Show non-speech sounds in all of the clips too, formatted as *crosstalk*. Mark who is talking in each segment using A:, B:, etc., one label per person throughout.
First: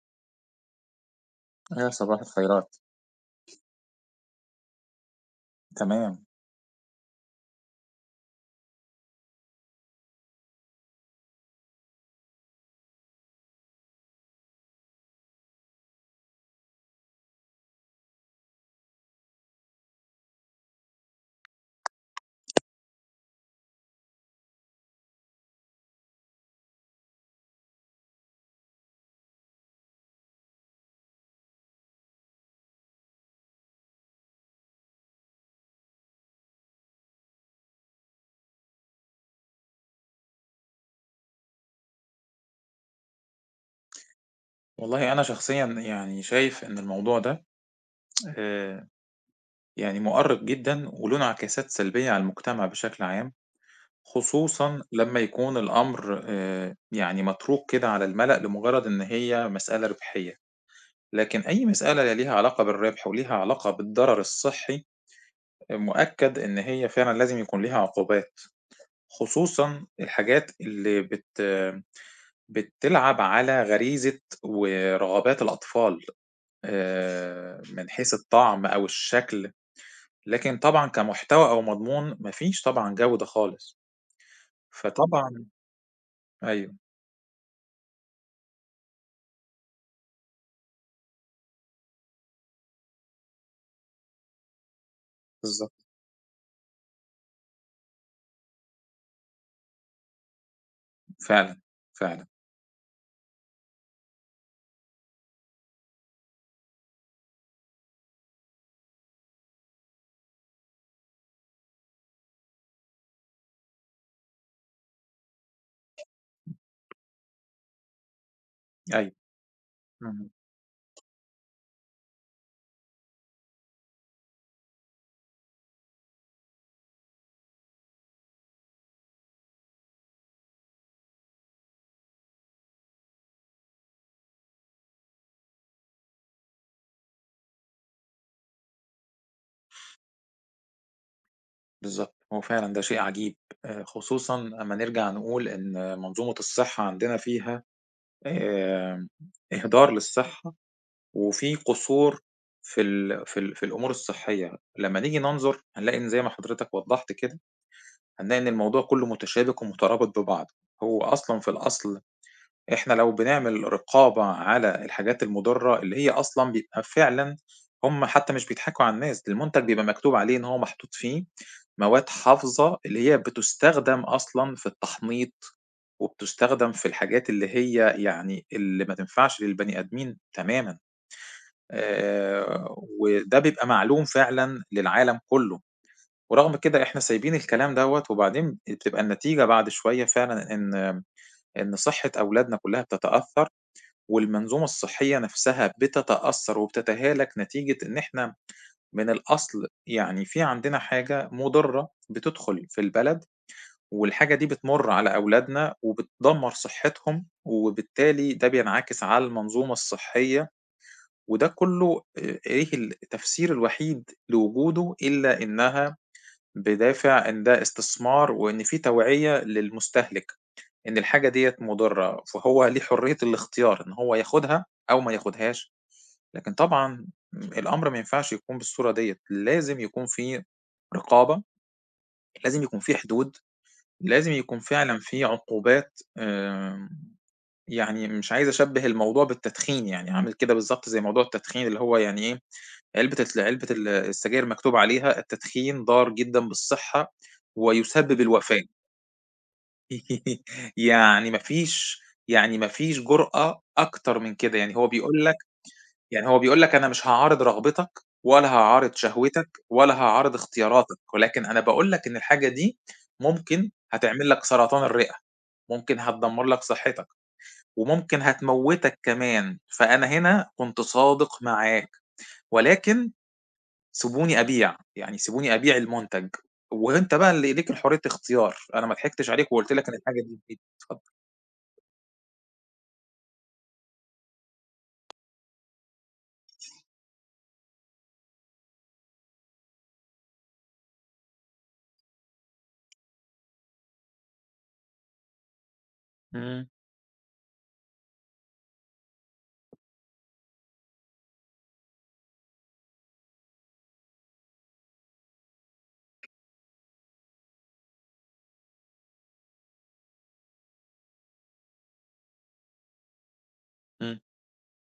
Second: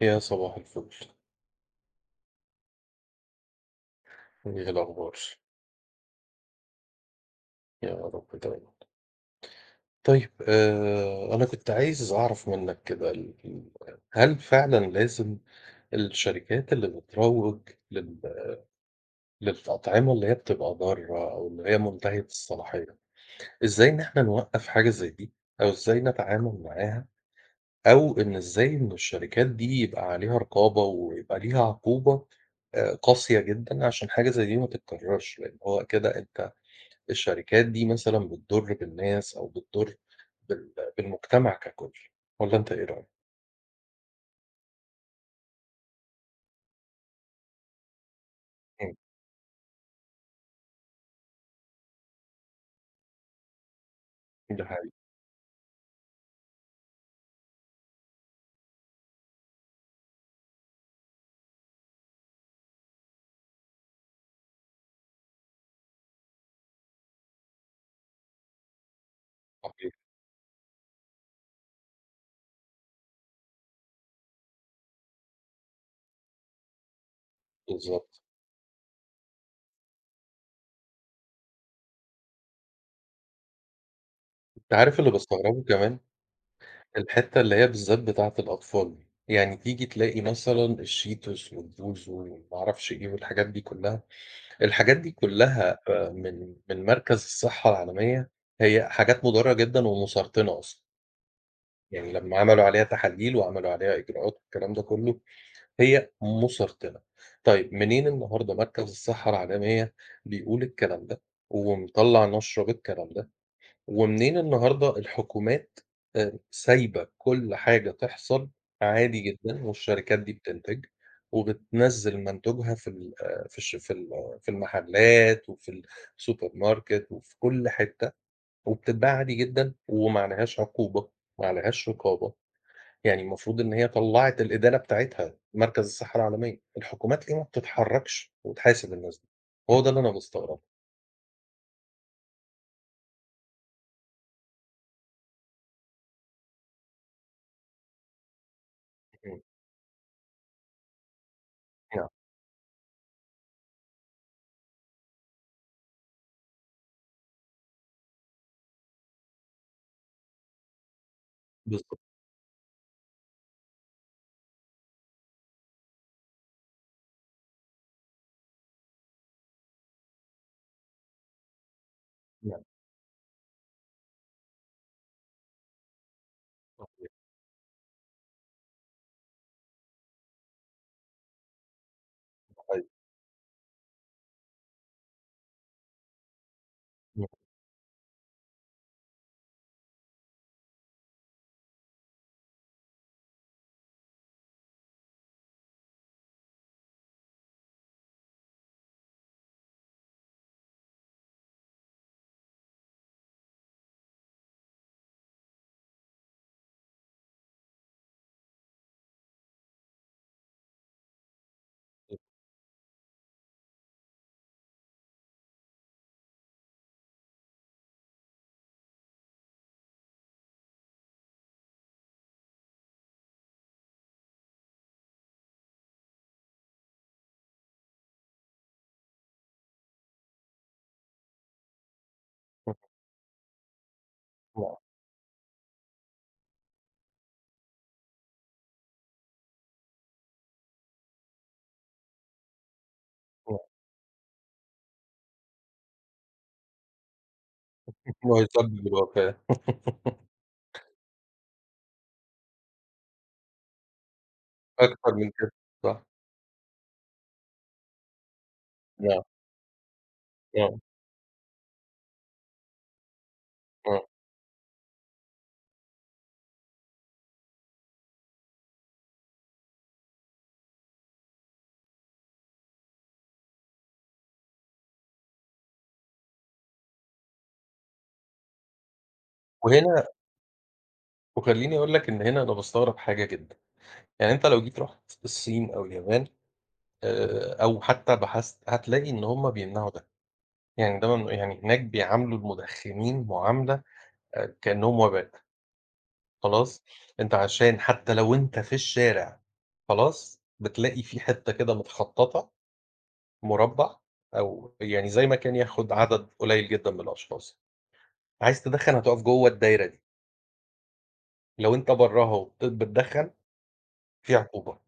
A: يا صباح الفل،
B: يا صباح الخيرات.
A: إيه الأخبار؟
B: تمام.
A: يا رب دايمًا. طيب أنا كنت عايز أعرف منّك كده ال ال هل فعلًا لازم الشركات اللي بتروّج لل للأطعمة اللي هي بتبقى ضارة أو اللي هي منتهية الصلاحية، إزاي إن إحنا نوقّف حاجة زي دي أو إزاي نتعامل معاها أو إن إزاي إن الشركات دي يبقى عليها رقابة ويبقى ليها عقوبة قاسية جدًا عشان حاجة زي دي ما تتكرّرش، لإن هو كده أنت الشركات دي مثلًا بتضُر بالناس أو بتضُر بالمجتمع ككُلّ، والّا أنت إيه رأيك؟
B: والله أنا شخصيًا يعني شايف إن الموضوع ده آآ
A: إمم،
B: يعني مؤرِّق جدًا وله انعكاسات سلبية على المجتمع بشكل عام،
A: ده
B: خصوصًا
A: حقيقي،
B: لمّا يكون الأمر يعني متروك كده على المَلأ لمجرد إن هي مسألة ربحية، لكن أي مسألة لا ليها علاقة بالربح وليها علاقة بالضرر الصحّي، آه، مؤكد إن هي فعلًا لازم يكون ليها عقوبات، خصوصًا
A: صحيح،
B: الحاجات اللي بتلعب على غريزة ورغبات الأطفال من حيث
A: بالضبط.
B: الطعم أو الشكل، لكن طبعًا كمحتوى أو مضمون ما فيش طبعًا جودة خالص،
A: أنت عارف اللي
B: فطبعًا
A: باستغربه كمان؟
B: أيوه.
A: الحتّة اللي هي بالذات بتاعة الأطفال دي، يعني تيجي تلاقي مثلًا الشيتوس والبوز وما أعرفش إيه والحاجات دي كلّها، الحاجات دي
B: بالضبط.
A: كلّها من مركز الصحة العالمية، هي حاجات مُضرّة جدًا ومُسرطنة أصلًا،
B: فعلًا.
A: يعني
B: فعلًا.
A: لمّا عملوا عليها تحاليل وعملوا عليها إجراءات والكلام ده كلّه، هي مسرطنة. طيب منين النهارده مركز الصحة العالمية بيقول الكلام ده، ومطلّع نشرة بالكلام ده، ومنين النهارده الحكومات سايبة كل حاجة تحصل
B: أيوه.
A: عادي جدًا، والشركات
B: اهم.
A: دي بتنتج وبتنزّل منتوجها في ال آه، في الش في ال آه، في المحلات وفي السوبر ماركت وفي كل حتة، وبتتباع عادي جدًا وما عليهاش عقوبة، ما عليهاش رقابة. يعني المفروض إن هي طلّعت الإدانة بتاعتها مركز الصحة العالمية، الحكومات ليه ما بتتحرّكش وتحاسب الناس دي؟ هو ده اللي أنا مستغربه.
B: بالضبط، هو فعلًا ده شيء عجيب، خصوصًا أمّا نرجع نقول إن منظومة الصحة عندنا فيها آآ
A: إمم،
B: إهدار للصحة، وفي
A: نعم،
B: قصور في الأمور الصحية، لمّا نيجي ننظر هنلاقي إن زي ما حضرتك وضّحت كده هنلاقي إن الموضوع كله متشابك ومترابط ببعضه. هو أصلًا في الأصل
A: بالضبط،
B: إحنا لو بنعمل رقابة على الحاجات المضرة اللي هي أصلًا بيبقى فعلًا هم حتى مش بيضحكوا على الناس، المنتج بيبقى مكتوب عليه إن هو محطوط فيه مواد
A: نعم،
B: حافظة اللي هي بتستخدم أصلًا في التحنيط، وبتستخدم في
A: صحيح،
B: الحاجات اللي هي يعني اللي ما تنفعش للبني آدمين تمامًا. آآ
A: صحيح،
B: وده بيبقى معلوم فعلًا للعالم كله. ورغم كده إحنا
A: نعم،
B: سايبين الكلام دوّة، وبعدين بتبقى النتيجة بعد شوية فعلًا إن صحة أولادنا كلّها بتتأثّر، والمنظومة الصحية نفْسها بتتأثّر وبتتهالك نتيجة إن إحنا من الأصل يعني في عندنا حاجة مُضرّة بتدخل في البلد، والحاجة دي بتمُر على أولادنا وبتدمّر صحتهم، وبالتالي ده بينعكس على المنظومة الصحية، وده كلّه إيه التفسير الوحيد لوجوده إلا إنها بدافع إن ده استثمار، وإن في توعية للمستهلك، إن الحاجة ديّة مُضرة، فهو ليه حرية الاختيار إن هو ياخدها أو ما ياخدهاش، لكن طبعًا الأمر ما ينفعش يكون بالصورة ديّة، لازم يكون في رقابة، لازم
A: نعم،
B: يكون في حدود، لازم يكون
A: نعم،
B: فعلًا في عقوبات. يعني مش عايز أشبّه الموضوع بالتدخين، يعني عامل كده بالضبط زي موضوع التدخين اللي هو يعني إيه،
A: نعم،
B: علبة السجاير مكتوب عليها التدخين ضار جدًا بالصحة ويسبب
A: هو
B: الوفاة.
A: يسبب الوفاة *laughs*
B: *laughs* يعني ما فيش يعني ما فيش جرأة أكتر من كده، يعني هو
A: أكتر
B: بيقول
A: من
B: لك
A: كده، صح،
B: يعني هو بيقول لك أنا مش هاعارض رغبتك ولا هاعارض
A: نعم،
B: شهوتك ولا هاعارض
A: نعم،
B: اختياراتك، ولكن أنا باقول لك إن الحاجة دي ممكن
A: نعم،
B: هتعمل لك سرطان الرئة، ممكن هتدمّر لك صحتك، وممكن هتموّتك كمان، فأنا هنا كنت صادق معاك، ولكن سيبوني أبيع، يعني سيبوني أبيع المنتج، وأنت بقى اللي ليك حرية اختيار، أنا ما ضحكتش عليك وقُلت لك إن
A: وهنا
B: الحاجة دي بإيدي. اتفضل.
A: وخلّيني أقول لك إن هنا أنا باستغرب حاجة جدًا، يعني أنت لو جيت رُحت الصين أو اليابان، أو حتى بحثت هتلاقي إن هُم بيمنعوا ده، يعني ده ممنوع يعني هناك بيعاملوا المدخنين معاملة كأنهم وباء.
B: إمم.
A: خلاص، أنت عشان حتى لو أنت في الشارع خلاص، بتلاقي في حتّة كده متخطّطة مربّع أو يعني زي ما كان ياخد عدد قليّل جدًا من الأشخاص، عايز تدخّن هتقف جوّه الدايرة دي، لو أنت برّاها بتدخّن
B: إمم.
A: في عقوبة،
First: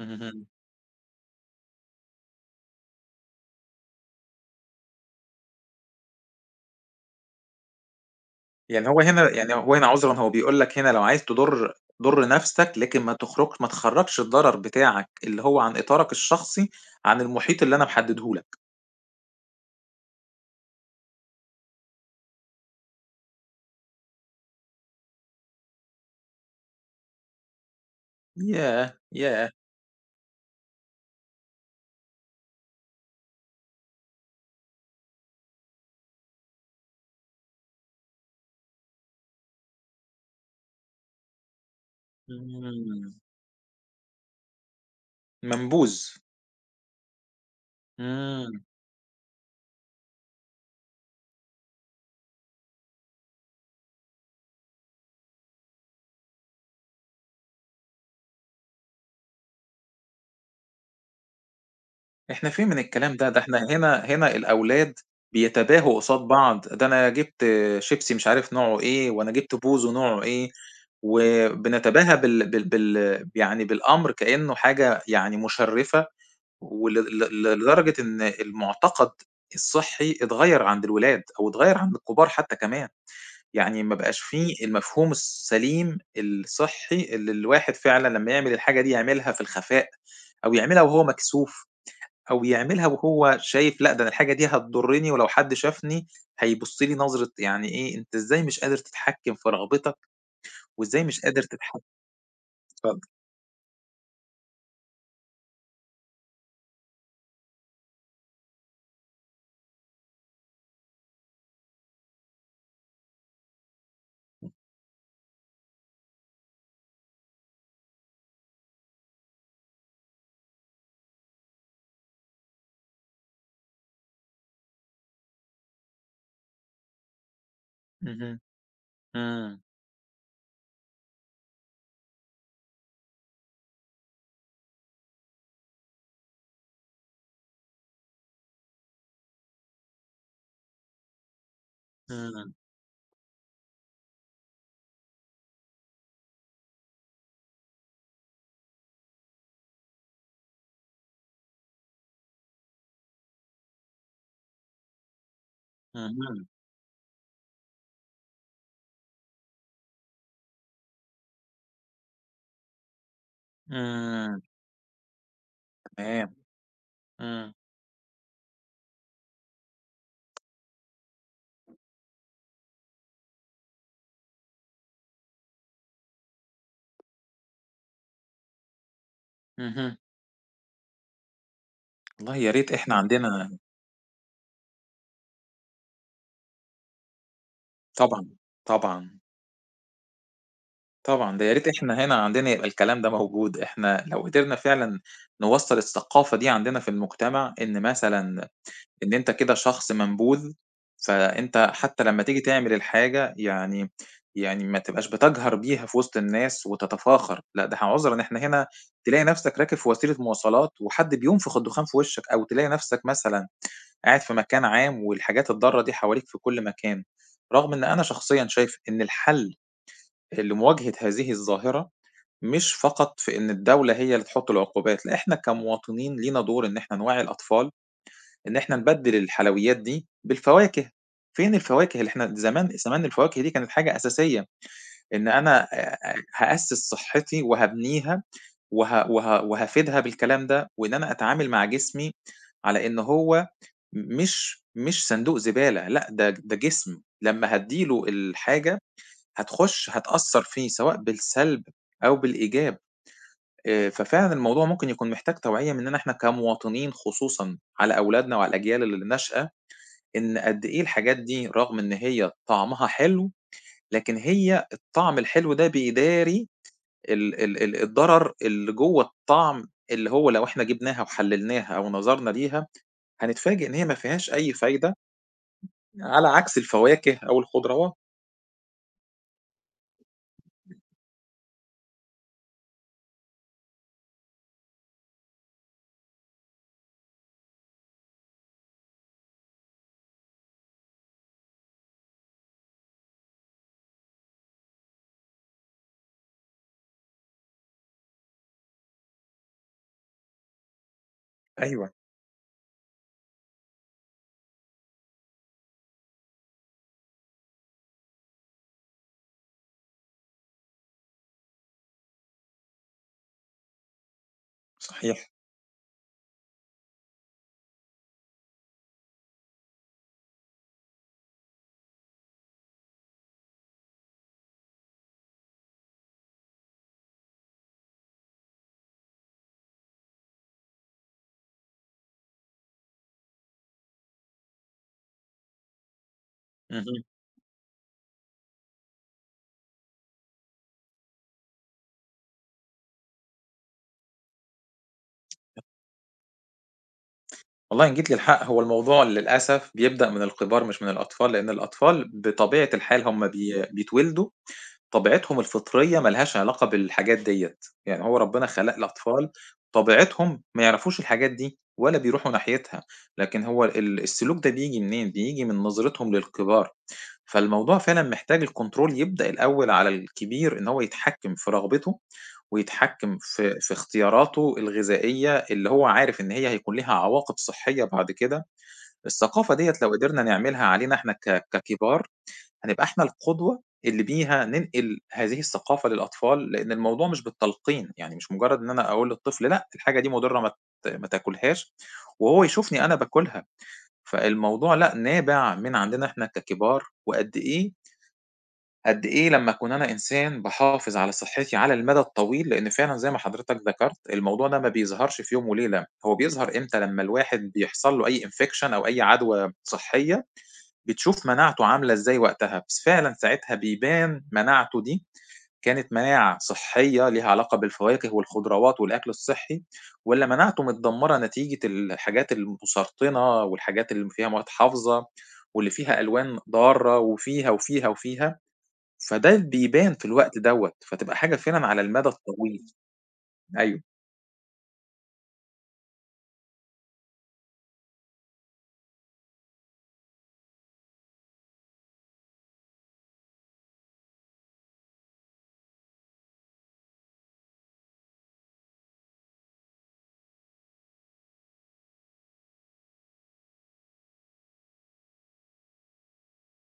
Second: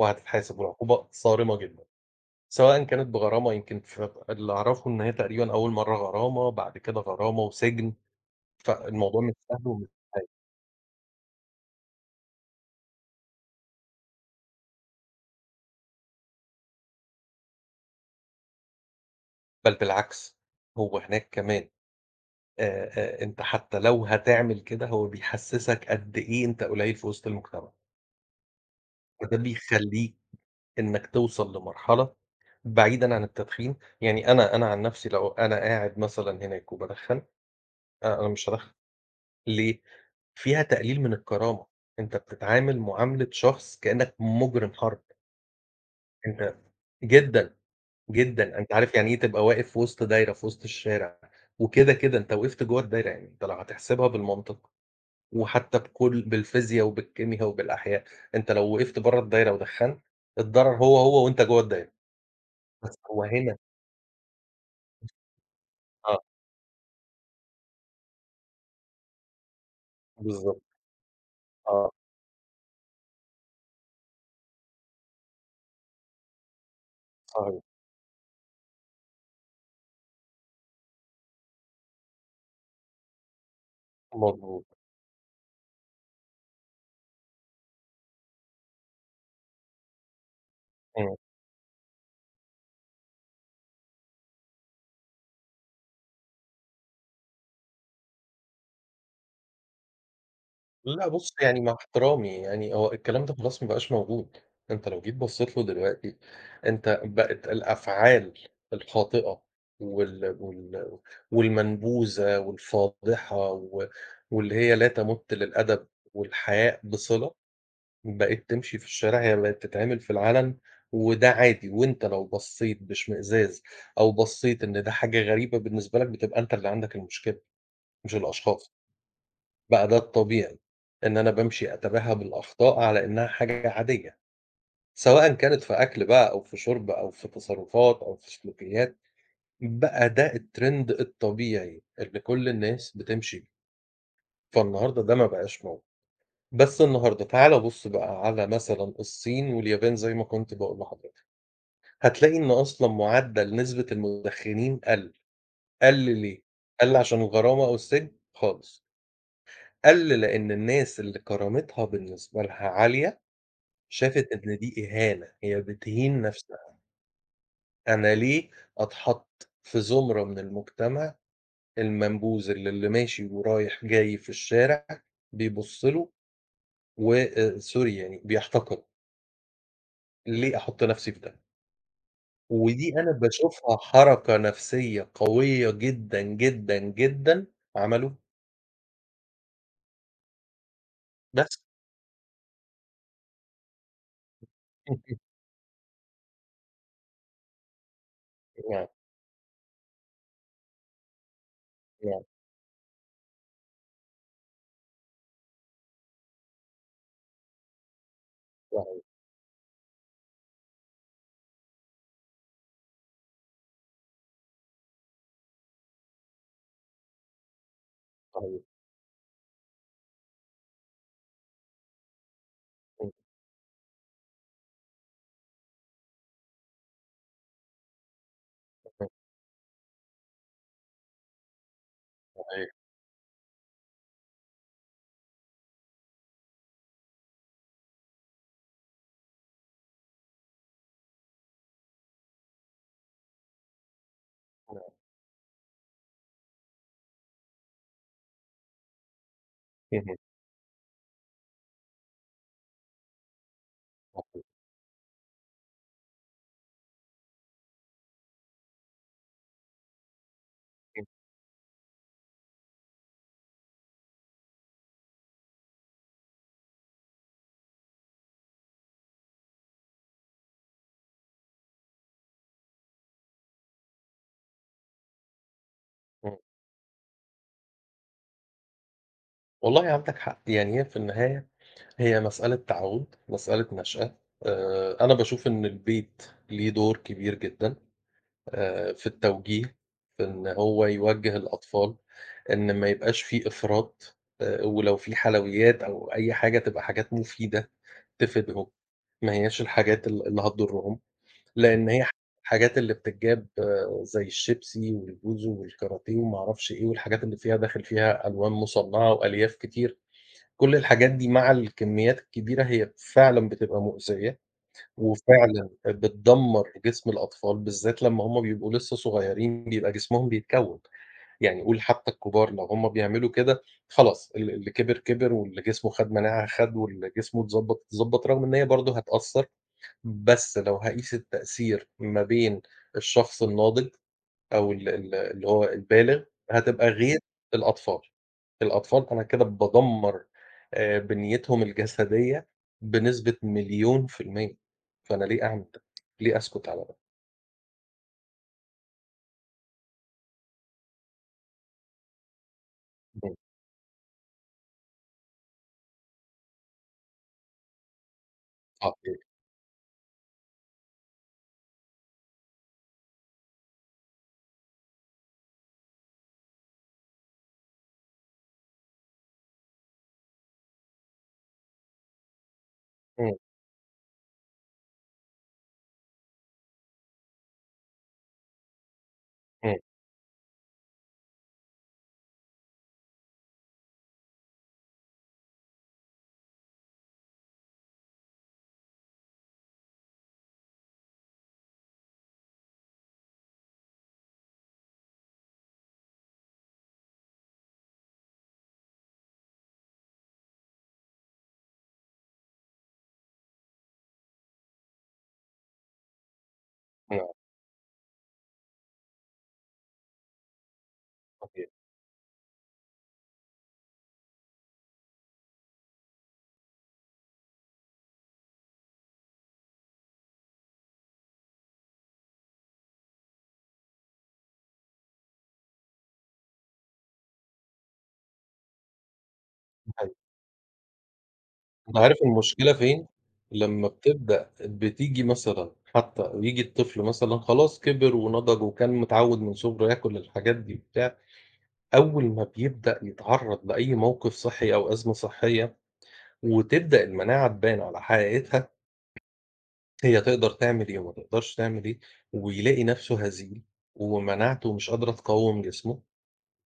B: اهم، اهم.
A: والعقوبة صارمة جدًا، سواء كانت بغرامة يمكن ف اللي أعرفه إن هي تقريبًا أول مرّة غرامة، بعد كده غرامة وسجن،
B: يعني هو
A: فالموضوع
B: هنا
A: مش
B: يعني
A: سهل
B: هو هنا
A: ومش
B: عذرًا
A: سهل.
B: هو بيقول لك هنا لو عايز تضُر ضُر نَفْسك، لكن ما تخرّجش الضرر بتاعك اللي هو عن إطارك الشخصي، عن المحيط اللي أنا محدّده لك.
A: بل بالعكس، هو هناك كمان أنت حتى لو هتعمل كده هو بيحسّسك قد إيه أنت قليّل في وسط المجتمع،
B: ياه!
A: وده
B: ياه!
A: بيخلّيك إنّك توصل لمرحلة بعيدًا عن التدخين، يعني أنا عن نَفْسي لو أنا قاعد مثلًا هناك وبادخّن، أنا مش هادخّن، ليه؟ فيها تقليل من الكرامة، أنت بتتعامل
B: إمم.
A: معاملة شخص كإنّك مُجرم حرب،
B: منبوذ.
A: أنت جدًا، جدًا،
B: إمم.
A: أنت عارف يعني إيه تبقى واقف في وسط دايرة في وسط الشارع، وكده، كده أنت وقفت جوّه الدايرة، يعني أنت لو هتحسبها بالمنطق. وحتى بكل بالفيزيا وبالكيميا وبالأحياء، أنت لو وقفت برّه الدايرة ودخّنت، الضرر هو، هو وأنت جوّه الدايرة،
B: إحنا فين من
A: بس
B: الكلام
A: هو
B: ده؟ ده
A: هنا
B: إحنا هنا الأولاد بيتباهوا قصاد
A: آه،
B: بعض، ده أنا جِبت شيبسي مش عارف نوعه إيه، وأنا جِبت بوزو نوعه إيه،
A: بالضبط، آه،
B: وبنتباهى بال بال بال يعني بالأمر كإنّه حاجة يعني مُشرِّفة ول ل ل
A: صحيح،
B: لدرجة إن المُعتقد الصحّي اتغيّر عند الولاد أو اتغيّر عند الكبار حتّى كمان، يعني ما بقاش في
A: مضبوط،
B: المفهوم السليم الصحّي اللي الواحد فعلًا لمّا يعمل الحاجة دي يعملها في الخفاء أو يعملها وهو
A: إمم.
B: مكسوف أو يعملها وهو شايف لأ، ده أنا الحاجة دي هتضُرّني ولو حد شافني هيبُص لي نظرة يعني إيه، أنت إزاي مش قادر تتحكّم في رغبتك وإزاي
A: لأ
B: مش
A: بُص،
B: قادر
A: يعني مع
B: تتحكّم
A: احترامي يعني هو
B: اتفضّل.
A: الكلام ده خلاص ما بقاش موجود، أنت لو جيت بصّيت له دلوقتي، أنت بقت الأفعال الخاطئة وال وال والمنبوذة والفاضحة و واللي هي لا تمُت للأدب والحياء بصلة بقيت تمشي في الشارع، هي بقت تتعمل في العلن، وده عادي، وأنت لو بصّيت باشمئزاز أو بصّيت إن ده حاجة غريبة بالنسبة لك، بتبقى أنت اللي عندك المشكلة مش
B: اهم.
A: الأشخاص،
B: إمم.
A: بقى ده الطبيعي، إن أنا بامشي أتباهى بالأخطاء على إنها حاجة عادية، سواء كانت في أكل بقى أو في شرب أو في تصرفات أو في سلوكيات، بقى ده الtrend الطبيعي اللي كل
B: إمم.
A: الناس بتمشي بيه، فالنهارده ده ما بقاش موجود، بس النهارده تعالَ بُص بقى على مثلًا الصين واليابان زي ما كنت باقول لحضرتك. هتلاقي إن أصلًا معدل نسبة المدخنين قَل، قَل ليه؟
B: اهم.
A: قَل عشان الغرامة أو السجن؟ خالص، قَل لأن الناس اللي كرامتها بالنسبة لها عالية، شافت
B: إمم.
A: إن دي إهانة، هي بتهين
B: تمام.
A: نفسها،
B: إمم.
A: أنا ليه أتحط في زمرة من المجتمع المنبوذ اللي ماشي ورايح جاي في الشارع بيبُص له و sorry يعني بيحتقره،
B: اهم.
A: ليه أحط نفسي في ده؟
B: والله يا ريت إحنا
A: ودي أنا
B: عندنا
A: باشوفها حركة نفسية قوية جدًا، جدًا، جدًا عملوها
B: طبعًا، طبعًا، طبعًا، ده يا
A: بس.
B: ريت إحنا هنا عندنا يبقى الكلام ده موجود، إحنا لو قدرنا فعلًا
A: *laughs*
B: نوصّل الثقافة دي عندنا في المجتمع، إن مثلًا
A: يعني
B: إن أنت كده شخص منبوذ، فأنت حتى لمّا
A: يعني
B: تيجي تعمل الحاجة يعني يعني ما تبقاش بتجهر بيها في وسط الناس وتتفاخر، لأ ده إحنا عذرًا ان إحنا هنا
A: صحيح،
B: تلاقي نفْسك راكب في وسيلة مواصلات وحد بينفخ الدخان في وشّك، أو تلاقي نفْسك مثلًا قاعد في مكان عام والحاجات الضارة دي حواليك في كل مكان، رغم إن أنا شخصيًا
A: صحيح،
B: شايف إن الحل لمواجهة هذه الظاهرة مش
A: إمم،
B: فقط في إن الدولة هي اللي تحط العقوبات، لأ إحنا كمواطنين لينا دور إن إحنا نوعي الأطفال، إن إحنا
A: إمم،
B: نبدِّل الحلويات دي بالفواكه، فين الفواكه اللي إحنا
A: صحيح،
B: زمان زمان الفواكه دي كانت حاجة أساسية، إن أنا *laughs* هأسِّس صحّتي وهابنيها وه وه وهافيدها بالكلام ده، وإن أنا أتعامل مع جسمي على إن هو مش
A: إمم،
B: مش صندوق زبالة، لأ ده جسم، لمّا هادّي له الحاجة هتخُش
A: اهم،
B: هتأثّر فيه سواء بالسلب أو بالإيجاب، ففعلًا
A: صحيح،
B: الموضوع ممكن يكون محتاج توعية مننا إحنا كمواطنين خصوصًا على أولادنا وعلى الأجيال اللي ناشئة، إن قد إيه
A: إمم،
B: الحاجات دي رغم إن هي طعمها حلو، لكن هي الطعم الحلو ده بيداري ال ال ال الضرر اللي جوّه الطعم، اللي هو لو إحنا جبناها وحلّلناها أو نظرنا ليها، هنتفاجئ إن هي ما فيهاش أي فايدة على
A: إمم.
B: عكس
A: *laughs*
B: الفواكه أو الخضروات،
A: والله عندك حق، يعني هي في النهاية هي مسألة تعوّد، مسألة نشأة، أنا باشوف إن البيت ليه دور كبير جدًا. في التوجيه، في إن هو يوجّه الأطفال، إن ما يبقاش في إفراط، ولو في حلويات أو أي حاجة تبقى حاجات مفيدة تفيدهم، ما هياش الحاجات اللي هتضرهم، لإن
B: أيوه،
A: هي الحاجات اللي بتتجاب آه، زي الشيبسي والبوزو والكاراتيه وما أعرفش إيه، والحاجات اللي فيها داخل فيها ألوان مصنعة وألياف كتير، كل الحاجات دي مع الكميات الكبيرة هي فعلًا بتبقى مؤذية.
B: صحيح،
A: وفعلًا بتدمّر جسم الأطفال، بالذات لمّا هُم بيبقوا لسه صغيرين بيبقى جسمهم بيتكوّن، يعني قُل حتى الكبار لو هُم بيعملوا كده خلاص اللي كبر، كبر واللي جسمه خَد مناعة خَد واللي جسمه اتضبّط، اتضبّط، رغم إن هي برضه هتأثّر، بس لو هاقيس التأثير ما بين الشخص الناضج أو ال ال اللي هو البالغ، هتبقى
B: اهم،
A: غير الأطفال. الأطفال أنا كده بادمّر بنيتهم الجسدية بنسبة مليون في المِيّة، فأنا ليه أعمل ده؟ ليه أسكت على ده؟
B: والله إن جيت للحق هو الموضوع للأسف بيبدأ من الكبار مش من الأطفال، لأن الأطفال بطبيعة الحال هم
A: إمم،
B: بي بيتولدوا طبيعتهم الفطرية ما لهاش علاقة بالحاجات ديّة، يعني هو ربنا خلق
A: صحيح،
B: الأطفال طبيعتهم ما يعرفوش الحاجات دي ولا بيروحوا ناحيتها، لكن هو السلوك ده بييجي منين؟ بييجي من نظرتهم للكبار، فالموضوع فعلًا محتاج الكنترول يبدأ الأول على الكبير إن هو يتحكم في رغبته ويتحكم
A: إمم،
B: في اختياراته الغذائية اللي هو عارف إن هي هيكون ليها عواقب صحية بعد كده، الثقافة ديّة
A: إمم،
B: لو قدرنا نعملها علينا إحنا ك ككبار، هنبقى إحنا القدوة اللي بيها ننقل هذه الثقافة للأطفال، لإن الموضوع مش بالتلقين، يعني مش مجرد إن أنا أقول للطفل لأ، الحاجة دي مضرة ما تاكلهاش، وهو يشوفني أنا باكلها، فالموضوع لأ، نابع من عندنا إحنا ككبار، وقد إيه قد إيه لمّا أكون أنا إنسان باحافظ على صحّتي على المدى الطويل، لإن فعلًا زي ما حضرتك ذكرت، الموضوع ده ما بيظهرش في يوم وليلة، هو بيظهر إمتى؟ لمّا
A: نعم
B: الواحد بيحصل له أي infection أو أي عدوى صحّية، بتشوف مناعته
A: صحيح،
B: عاملة إزاي وقتها، بس فعلًا ساعتها بيبان مناعته دي كانت مناعة صحّية ليها علاقة بالفواكه والخضروات والأكل الصحّي، والّا مناعته متدمّرة نتيجة الحاجات المسرطنة والحاجات اللي فيها مواد حافظة واللي فيها ألوان ضارة وفيها، وفيها، وفيها. فده
A: ده
B: بيبان في
A: حقيقي.
B: الوقت دوّة، فتبقى حاجة فعلًا على
A: أنت
B: المدى
A: عارف
B: الطويل.
A: المشكلة فين؟
B: أيوه.
A: لمّا بتبدأ بتيجي مثلًا حتى ييجي الطفل مثلًا خلاص كبر ونضج وكان متعوّد من صُغره ياكل الحاجات دي وبتاع، أول ما بيبدأ يتعرّض لأي موقف صحّي أو أزمة صحّية وتبدأ المناعة تبان على حقيقتها، هي تقدر تعمل إيه وما تقدرش تعمل إيه، ويلاقي نفسه هزيل، ومناعته مش قادرة تقاوم جسمه،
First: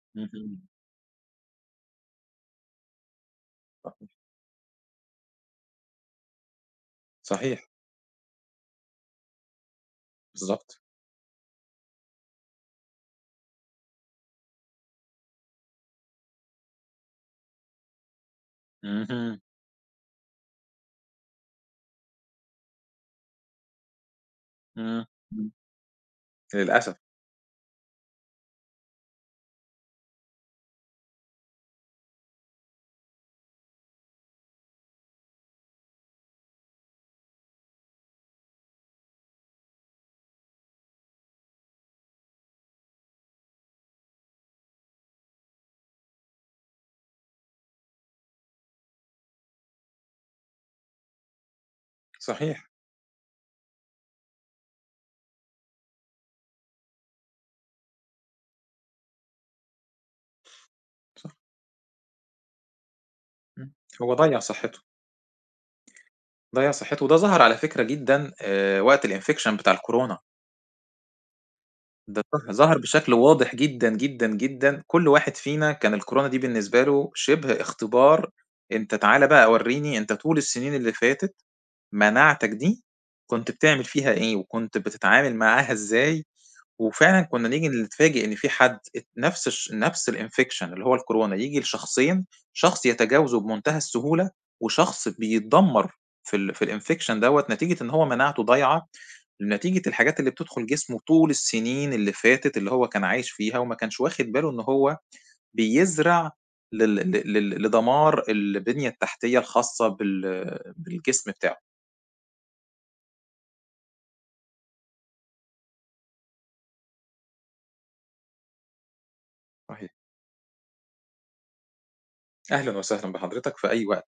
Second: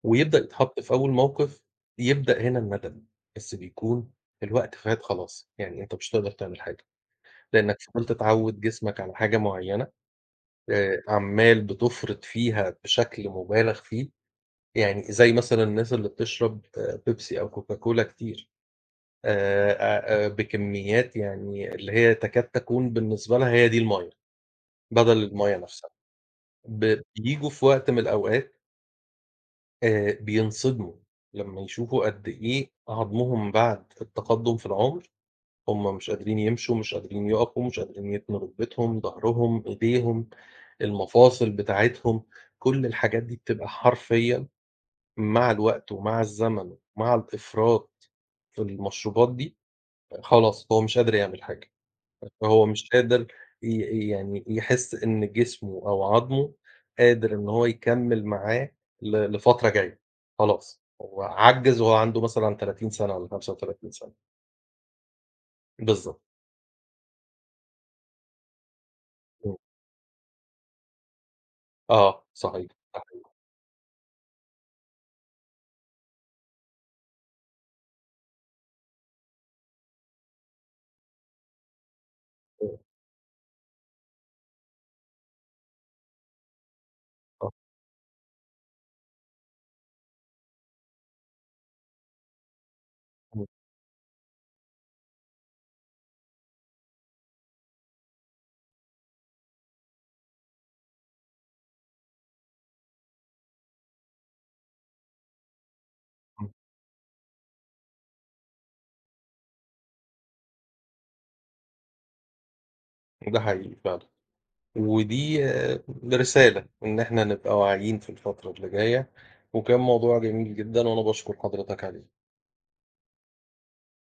A: ويبدأ
B: اهم.
A: يتحط في أول موقف، يبدأ هنا الندم، بس
B: صحيح.
A: بيكون الوقت فات خلاص، يعني أنت مش هتقدر تعمل حاجة،
B: صحيح.
A: لإنك فضلت تعوّد جسمك على حاجة معيّنة،
B: بالضبط.
A: عمّال بتفرط فيها بشكل مبالغ فيه، يعني زي مثلًا الناس اللي بتشرب بيبسي أو كوكاكولا كتير.
B: اهم.
A: آآ بكميات يعني اللي هي تكاد تكون بالنسبة لها هي دي المَيّة،
B: إمم.
A: بدل
B: إمم.
A: المَيّة نفْسها.
B: للأسف.
A: بييجوا في وقت من الأوقات بينصدموا لمّا يشوفوا قد إيه عضمهم بعد التقدُّم في العُمر، هم مش قادرين يمشوا، مش قادرين يقفوا، مش قادرين يتنوا ركبتهم، ضهرهم، إيديهم، المفاصل بتاعتهم، كل الحاجات دي بتبقى حرفيًا مع الوقت ومع الزمن ومع الإفراط في المشروبات دي، خلاص هو مش قادر يعمل حاجة. هو
B: صحيح.
A: مش قادر يعني يحس إن جسمه أو عضمه قادر إن هو يكمّل معاه لفترة جاية، خلاص هو
B: صح.
A: عَجِّز وهو عنده مثلًا 30 سَنة والّا
B: إمم.
A: 35 سَنة،
B: هو ضيّع صحّته،
A: بالضبط،
B: ضيّع صحّته وده ظهر على فكرة جدًا وقت الinfection
A: إمم،
B: بتاع الكورونا. ده
A: آه
B: ظه
A: صحيح،
B: ظهر
A: ده
B: بشكل
A: حقيقي
B: واضح جدًا، جدًا، جدًا. كل واحد فينا كان الكورونا دي بالنسبة له شِبه اختبار، أنت تعالَ بقى ورّيني أنت طول السنين اللي فاتت مناعتك دي كنت بتعمل فيها إيه وكنت بتتعامل معاها إزاي وفعلًا كنا
A: آه،
B: نيجي نتفاجئ إن في حد ات نفس الinfection اللي هو الكورونا ييجي لشخصين، شخص يتجاوزه
A: إمم،
B: بمنتهى السهولة، وشخص بيتدمر في الinfection دوّة نتيجة إن هو مناعته ضايعة، نتيجة الحاجات اللي بتدخل جسمه طول السنين اللي فاتت اللي هو كان عايش فيها وما كانش واخد باله إن هو بيزرع لل ل لل لدمار البنية التحتية الخاصة بالجسم بتاعه.
A: إمم، ده حقيقي فعلًا، ودي آه، رسالة إن إحنا نبقى واعيين في الفترة اللي جاية، وكان
B: صحيح.
A: موضوع جميل جدًا وأنا باشكر حضرتك عليه.
B: أهلًا وسهلًا بحضرتك في أي وقت.